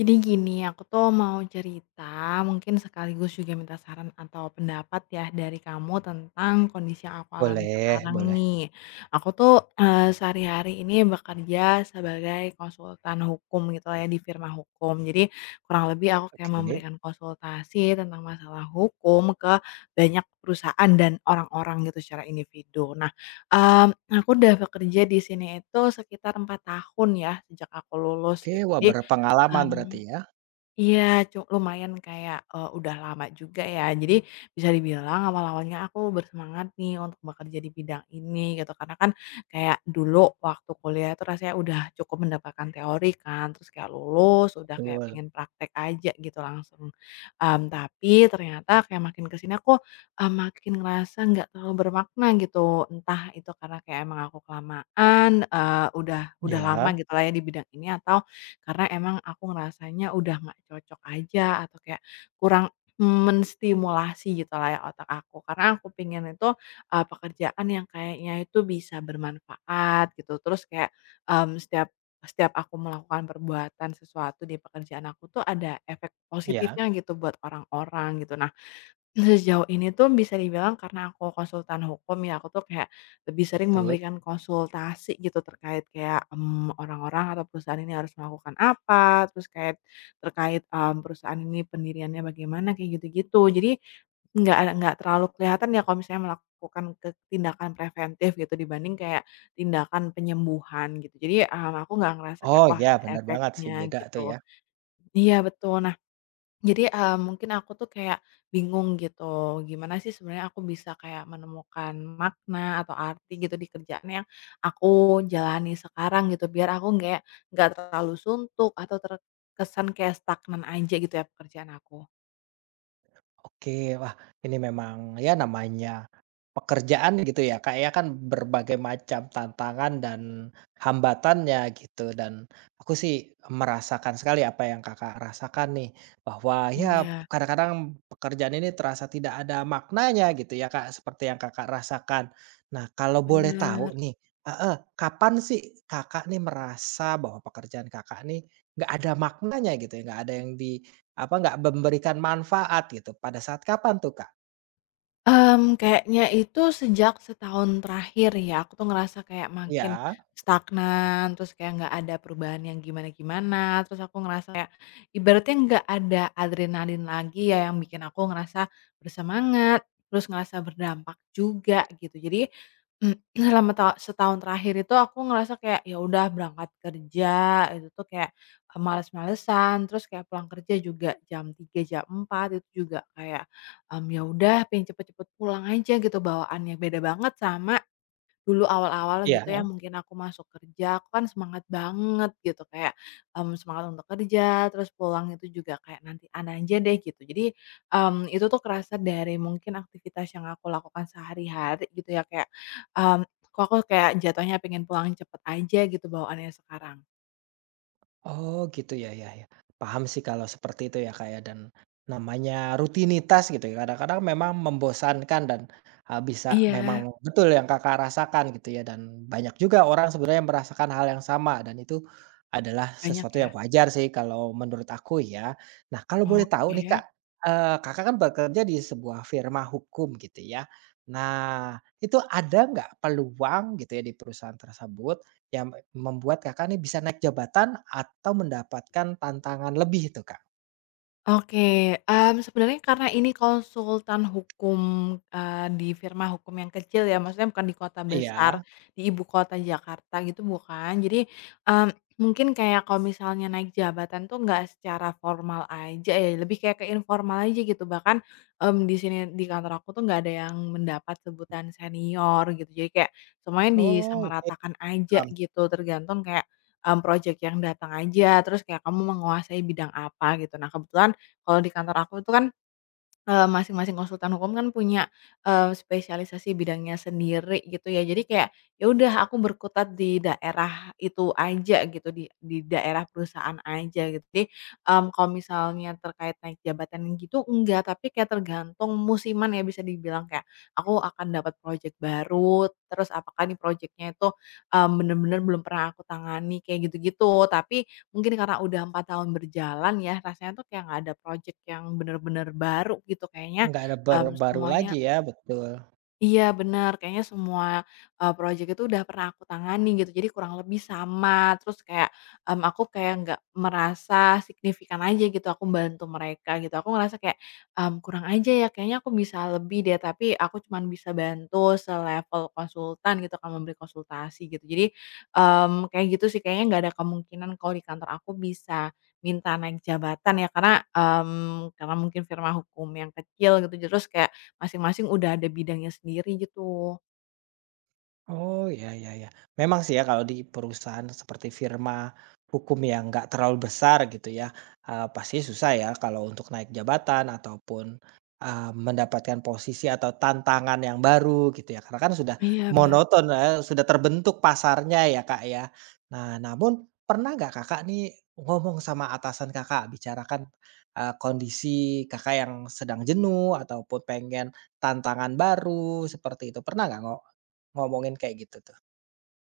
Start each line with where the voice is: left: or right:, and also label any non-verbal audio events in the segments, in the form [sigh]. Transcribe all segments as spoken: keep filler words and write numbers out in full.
left: Jadi gini, aku tuh mau cerita, mungkin sekaligus juga minta saran atau pendapat ya dari kamu tentang kondisi yang aku alami
right: Boleh
left: sekarang
right: boleh.
left: nih. Aku tuh eh, sehari-hari ini bekerja sebagai konsultan hukum gitu lah ya di firma hukum. Jadi kurang lebih aku kayak
right: Oke.
left: memberikan konsultasi tentang masalah hukum ke banyak perusahaan dan orang-orang gitu secara individu. Nah, em, aku udah bekerja di sini itu sekitar empat tahun ya sejak aku lulus
right: Oke,
left: gitu.
right: wah,
left: Jadi,
right: berpengalaman berarti
left: mmm,
right: ya?
left: iya, cu lumayan kayak, eee, udah lama juga ya. Jadi bisa dibilang awal-awalnya aku bersemangat nih untuk bekerja di bidang ini gitu, karena kan kayak dulu waktu kuliah itu rasanya udah cukup mendapatkan teori kan, terus kayak lulus udah kayak
right: Betul.
left: pengen praktek aja gitu langsung. Mmm, tapi ternyata kayak makin ke sini aku, eee, makin ngerasa nggak terlalu bermakna gitu. Entah itu karena kayak emang aku kelamaan, eee, udah udah lama
right: Iya
left: gitu lah ya di bidang ini, atau karena emang aku ngerasanya udah nggak cocok aja, atau kayak kurang menstimulasi gitu lah ya otak aku. Karena aku pingin itu, eee, pekerjaan yang kayaknya itu bisa bermanfaat gitu. Terus kayak, mmm, setiap setiap aku melakukan perbuatan sesuatu di pekerjaan aku tuh ada efek
right: iya.
left: positifnya gitu buat orang-orang gitu. Nah, sejauh ini tuh bisa dibilang karena aku konsultan hukum ya, aku tuh kayak lebih sering
right: Betul.
left: memberikan konsultasi gitu terkait kayak, mmm, orang-orang atau perusahaan ini harus melakukan apa, terus kayak terkait, mmm, perusahaan ini pendiriannya bagaimana, kayak gitu-gitu. Jadi nggak ada nggak terlalu kelihatan ya kalau misalnya melakukan ke tindakan preventif gitu dibanding kayak tindakan penyembuhan gitu. Jadi, mmm, aku nggak ngerasa kayak,
right: Oh,
left: wah,
right: iya,
left: ada
right: bener banget sih,
left: efeknya
right: beda tuh
left: gitu.
right: ya.
left: Iya, betul. Nah, jadi, eee, mungkin aku tuh kayak bingung gitu, gimana sih sebenarnya aku bisa kayak menemukan makna atau arti gitu di kerjaan yang aku jalani sekarang gitu, biar aku nggak nggak terlalu suntuk atau terkesan kayak stagnan aja gitu ya pekerjaan aku.
right: Oke, wah, ini memang ya namanya pekerjaan gitu ya Kak, ya kan berbagai macam tantangan dan hambatannya gitu dan aku sih merasakan sekali apa yang Kakak rasakan nih, bahwa ya
left: Iya,
right: kadang-kadang pekerjaan ini terasa tidak ada maknanya gitu ya Kak, seperti yang Kakak rasakan. Nah kalau boleh tahu
left: bener.
right: nih, heeh, kapan sih Kakak nih merasa bahwa pekerjaan Kakak nih nggak ada maknanya gitu ya, nggak ada yang di apa, nggak memberikan manfaat gitu, pada saat kapan tuh, Kak?
left: Mmm, kayaknya itu sejak setahun terakhir ya, aku tuh ngerasa kayak makin
right: Iya,
left: stagnan, terus kayak nggak ada perubahan yang gimana-gimana, terus aku ngerasa kayak ibaratnya nggak ada adrenalin lagi ya yang bikin aku ngerasa bersemangat, terus ngerasa berdampak juga gitu. Jadi, Mmm, [clears throat] selama ta setahun terakhir itu aku ngerasa kayak, ya udah berangkat kerja itu tuh kayak, eee, males-malesan, terus kayak pulang kerja juga jam tiga jam empat itu juga kayak, mmm, ya udah pengen cepet-cepet pulang aja gitu bawaannya. Beda banget sama Dulu awal-awal
right: iya.
left: gitu ya, mungkin aku masuk kerja, aku kan semangat banget gitu kayak, mmm, semangat untuk kerja, terus pulang itu juga kayak nantian aja deh gitu. Jadi, mmm, itu tuh kerasa dari mungkin aktivitas yang aku lakukan sehari-hari gitu ya kayak, mmm, kok aku kayak jatuhnya pengen pulang cepet aja gitu bawaannya sekarang.
right: Oh gitu ya ya ya. Paham sih kalau seperti itu ya kayak dan namanya rutinitas gitu ya kadang-kadang memang membosankan dan, eee, bisa memang
left: Iya.
right: betul yang Kakak rasakan gitu ya dan banyak juga orang sebenarnya yang merasakan hal yang sama dan itu adalah
left: Banyak
right: sesuatu yang
left: ya?
right: wajar sih kalau menurut aku ya. Nah kalau boleh tahu nih Kak,
left: Oke.
right: eee, Kakak kan bekerja di sebuah firma hukum gitu ya. Nah, itu ada nggak peluang gitu ya di perusahaan tersebut yang membuat Kakak nih bisa naik jabatan atau mendapatkan tantangan lebih itu, Kak?
left: Oke, mmm, sebenarnya karena ini konsultan hukum, eee, di firma hukum yang kecil ya, maksudnya bukan di kota besar,
right: Iya.
left: di ibu kota Jakarta gitu, bukan. Jadi, mmm, mungkin kayak kalau misalnya naik jabatan tuh nggak secara formal aja ya, lebih kayak ke informal aja gitu. Bahkan, mmm, di sini di kantor aku tuh nggak ada yang mendapat sebutan senior gitu. Jadi kayak semuanya
right: Oh, oke,
left: disamaratakan aja
right: paham.
left: gitu, tergantung kayak, mmm, project yang datang aja, terus kayak kamu menguasai bidang apa gitu. Nah, kebetulan kalau di kantor aku itu kan, eee, masing-masing konsultan hukum kan punya, eee, spesialisasi bidangnya sendiri gitu ya. Jadi kayak, ya udah aku berkutat di daerah itu aja gitu, di di daerah perusahaan aja gitu. Jadi, mmm, kalau misalnya terkait naik jabatan gitu enggak, tapi kayak tergantung musiman ya bisa dibilang kayak, aku akan dapat project baru, terus apakah nih project itu, mmm, bener-bener belum pernah aku tangani kayak gitu-gitu. Tapi Mungkin karena udah empat tahun berjalan ya, rasanya tuh kayak nggak ada project yang bener-bener baru gitu, kayaknya,
right: Nggak ada bar
left: mmm,
right: baru
left: semuanya.
right: lagi ya, betul.
left: Iya, bener, kayaknya semua, eee, project itu udah pernah aku tangani gitu, jadi kurang lebih sama. Terus kayak, mmm, aku kayak nggak merasa signifikan aja gitu aku bantu mereka gitu. Aku ngerasa kayak, mmm, kurang aja ya, kayaknya aku bisa lebih deh, tapi aku cuman bisa bantu selevel konsultan gitu kan, memberi konsultasi gitu. Jadi, mmm, kayak gitu sih, kayaknya nggak ada kemungkinan kalau di kantor aku bisa minta naik jabatan ya, karena, mmm, karena mungkin firma hukum yang kecil gitu, terus kayak Masing-masing udah ada bidangnya sendiri gitu.
right: Oh, ya ya ya. Memang sih ya kalau di perusahaan seperti firma hukum yang nggak terlalu besar gitu ya, eee, pasti susah ya kalau untuk naik jabatan ataupun, eee, mendapatkan posisi atau tantangan yang baru gitu ya, karena kan sudah
left: Iya, benar.
right: monoton, eee, sudah terbentuk pasarnya ya, Kak, ya. Nah, namun pernah nggak Kakak nih ngomong sama atasan Kakak, bicarakan, eee, kondisi Kakak yang sedang jenuh ataupun pengen tantangan baru, seperti itu, pernah nggak ngo ngomongin kayak gitu tuh.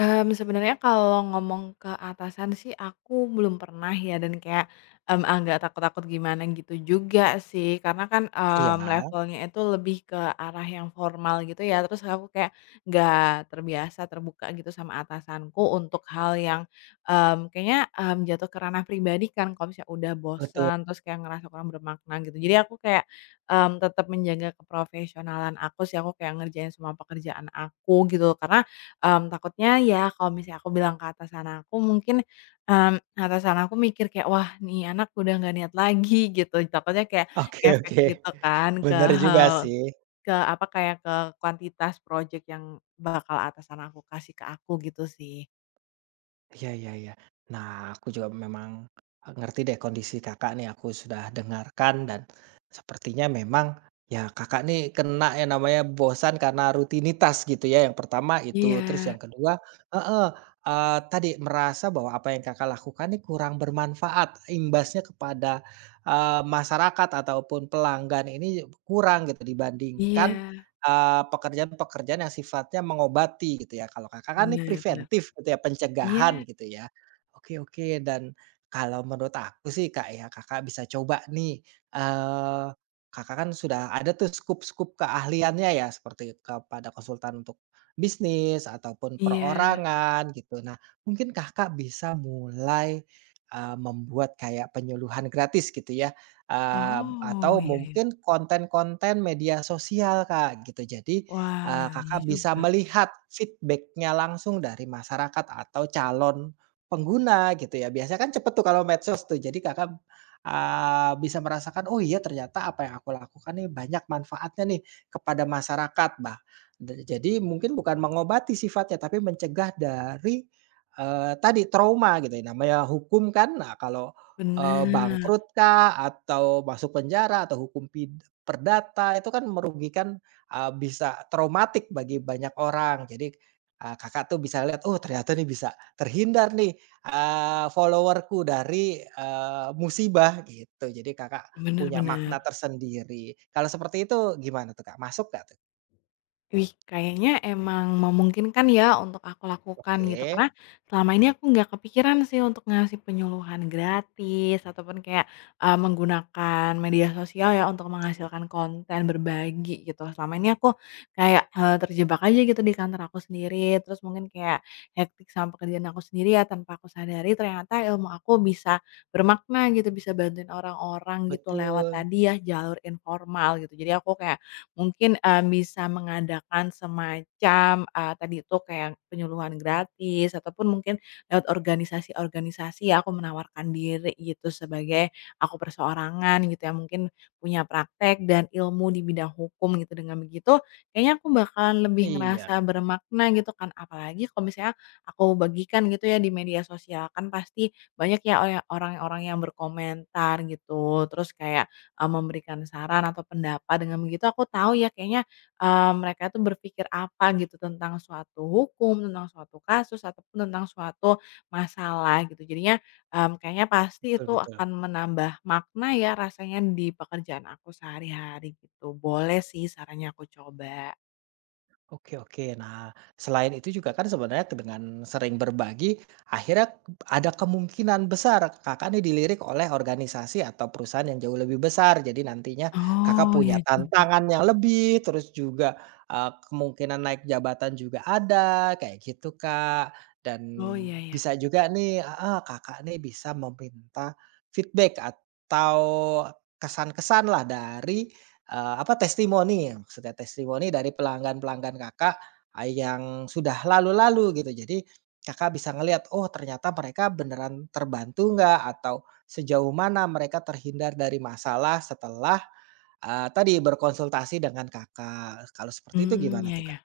left: Mmm, sebenarnya kalau ngomong ke atasan sih aku belum pernah ya, dan kayak, mmm, agak takut-takut gimana gitu juga sih karena kan, mmm,
right: Iya,
left: levelnya itu lebih ke arah yang formal gitu ya, terus aku kayak nggak terbiasa terbuka gitu sama atasanku untuk hal yang, mmm, kayaknya, mmm, jatuh ke ranah pribadi kan kalau misalnya udah
right: betul.
left: bosen terus kayak ngerasa kurang bermakna gitu, jadi aku kayak, mmm, tetap menjaga keprofesionalan aku sih, aku kayak ngerjain semua pekerjaan aku gitu, karena, Mmm, takutnya ya kalau misalnya aku bilang ke atasan aku mungkin, mmm, atasan aku mikir kayak, "Wah, nih anak udah nggak niat lagi," [laughs] gitu. Takutnya kayak
right: Oke [laughs]
left: ngefek
right: oke.
left: gitu kan ke
right: Bener juga sih.
left: [laughs] ke apa, kayak ke kuantitas project yang bakal atasan aku kasih ke aku gitu sih.
right: Iya iya iya. Nah, aku juga memang, e, ngerti deh kondisi Kakak nih, aku sudah dengarkan dan sepertinya memang ya Kakak nih kena yang namanya bosan karena rutinitas gitu ya, yang pertama itu.
left: Iya,
right: Terus yang kedua, heeh, eee, tadi merasa bahwa apa yang Kakak lakukan nih kurang bermanfaat, imbasnya kepada, eee, masyarakat ataupun pelanggan ini kurang gitu dibandingkan
left: iya,
right: Eee, pekerjaan-pekerjaan yang sifatnya mengobati gitu ya, kalau Kakak kan ini
left: benar, benar,
right: preventif gitu ya, pencegahan
left: iya,
right: gitu ya. Oke oke, dan kalau menurut aku sih Kak ya, Kakak bisa coba nih, eee, Kakak kan sudah ada tuh skup-skup keahliannya ya, seperti kepada konsultan untuk bisnis ataupun
left: iya.
right: perorangan gitu. Nah, mungkin Kakak bisa mulai, eee, membuat kayak penyuluhan gratis gitu ya, eee,
left: Oh,
right: atau
left: iya, iya.
right: mungkin konten-konten media sosial, Kak, gitu. Jadi, eee,
left: Wah, iya
right: Kakak bisa
left: juga.
right: melihat feedbacknya langsung dari masyarakat atau calon pengguna gitu ya. Biasanya kan cepet tuh kalau medsos tuh. Jadi Kakak, eee, bisa merasakan, "Oh iya ternyata apa yang aku lakukan nih banyak manfaatnya nih kepada masyarakat." Bah da Jadi mungkin bukan mengobati sifatnya, tapi mencegah dari, eee, tadi trauma gitu ya. Namanya hukum kan, nah kalau Eee,
left: Benar,
right: bangkrut kah, atau masuk penjara, atau hukum pid perdata, itu kan merugikan, eee, bisa traumatik bagi banyak orang. Jadi, eee, Kakak tuh bisa lihat, "Oh ternyata nih bisa terhindar nih, eee, follower-ku dari, eee, musibah," gitu. Jadi Kakak
left: benar,
right: punya makna
left: benar.
right: tersendiri. Kalau seperti itu gimana tuh Kak, masuk nggak tuh?
left: Wih, kayaknya emang memungkinkan ya untuk aku lakukan gitu, karena
right: Oke,
left: selama ini aku nggak kepikiran sih untuk ngasih penyuluhan gratis ataupun kayak, eee, menggunakan media sosial ya untuk menghasilkan konten berbagi gitu. Selama ini aku kayak, eee, terjebak aja gitu di kantor aku sendiri, terus mungkin kayak hektik sama pekerjaan aku sendiri ya tanpa aku sadari ternyata ilmu aku bisa bermakna gitu, bisa bantuin orang-orang gitu lewat
right: betul.
left: tadi ya jalur informal gitu. Jadi aku kayak Mungkin, eee, bisa mengadakan semacam, eee, tadi itu kayak penyuluhan gratis ataupun mungkin lewat organisasi-organisasi ya, aku menawarkan diri gitu sebagai aku perseorangan gitu yang mungkin punya praktek dan ilmu di bidang hukum gitu. Dengan begitu kayaknya aku bakalan lebih
right: Iya,
left: ngerasa bermakna gitu kan, apalagi kalau misalnya aku bagikan gitu ya di media sosial, kan pasti banyak ya oya orang-orang yang berkomentar gitu, terus kayak eee, memberikan saran atau pendapat, dengan begitu aku tahu ya kayaknya, eee, mereka itu berpikir apa gitu tentang suatu hukum, tentang suatu kasus, ataupun tentang suatu masalah gitu. Jadinya, mmm, kayaknya pasti
right: betul
left: itu
right: betul.
left: akan menambah makna ya rasanya di pekerjaan aku sehari-hari gitu. Boleh sih sarannya, aku coba.
right: Oke oke. Nah, selain itu juga kan sebenarnya dengan sering berbagi, akhirnya ada kemungkinan besar Kakak nih dilirik oleh organisasi atau perusahaan yang jauh lebih besar. Jadi nantinya Kakak
left: Oh, ya
right: punya
left: juga.
right: tantangan yang lebih, terus juga, eee, kemungkinan naik jabatan juga ada, kayak gitu, Kak. Dan
left: Oh, iya ya.
right: bisa juga nih, heeh, Kakak nih bisa meminta feedback atau kesan-kesan lah dari Eee, apa, testimoni ya maksudnya, testimoni dari pelanggan-pelanggan Kakak, eee, yang sudah lalu-lalu gitu. Jadi Kakak bisa ngelihat, oh ternyata mereka beneran terbantu nggak atau sejauh mana mereka terhindar dari masalah setelah, eee, tadi berkonsultasi dengan Kakak. Kalau seperti itu
left: Hmm,
right: gimana
left: ya,
right: tuh, Kak?
left: ya.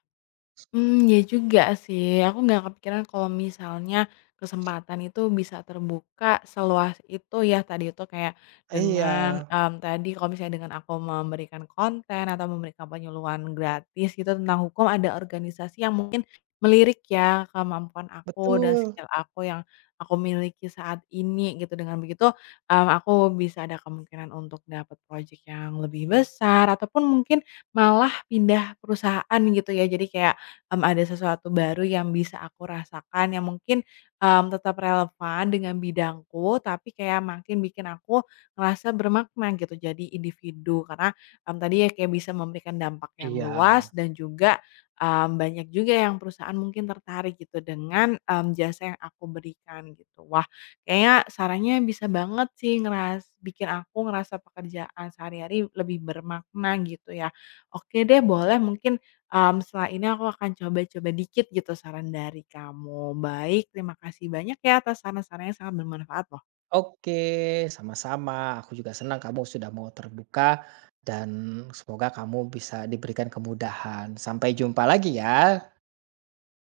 left: Hmm, ya juga sih, aku nggak kepikiran kalau misalnya kesempatan itu bisa terbuka seluas itu ya, tadi itu kayak
right: Iya,
left: dengan, mmm, tadi kalau misalnya dengan aku memberikan konten atau memberikan penyuluhan gratis gitu tentang hukum, ada organisasi yang mungkin melirik ya kemampuan aku dan
right: betul.
left: skill aku yang aku miliki saat ini gitu. Dengan begitu, mmm, aku bisa ada kemungkinan untuk dapat project yang lebih besar ataupun mungkin malah pindah perusahaan gitu ya. Jadi kayak mmm, ada sesuatu baru yang bisa aku rasakan yang mungkin, mmm, tetap relevan dengan bidangku, tapi kayak makin bikin aku ngerasa bermakna gitu jadi individu. Karena, mmm, tadi ya kayak bisa memberikan dampak yang
right: Iya.
left: luas, dan juga, mmm, banyak juga yang perusahaan mungkin tertarik gitu dengan, mmm, jasa yang aku berikan gitu. Wah, kayaknya sarannya bisa banget sih ngeras bikin aku ngerasa pekerjaan sehari-hari lebih bermakna gitu ya. Oke deh, boleh, mungkin, mmm, setelah ini aku akan coba-coba dikit gitu saran dari kamu. Baik, terima kasih banyak ya atas saran-sarannya, sangat bermanfaat loh.
right: Oke, sama-sama. Aku juga senang kamu sudah mau terbuka dan semoga kamu bisa diberikan kemudahan. Sampai jumpa lagi ya.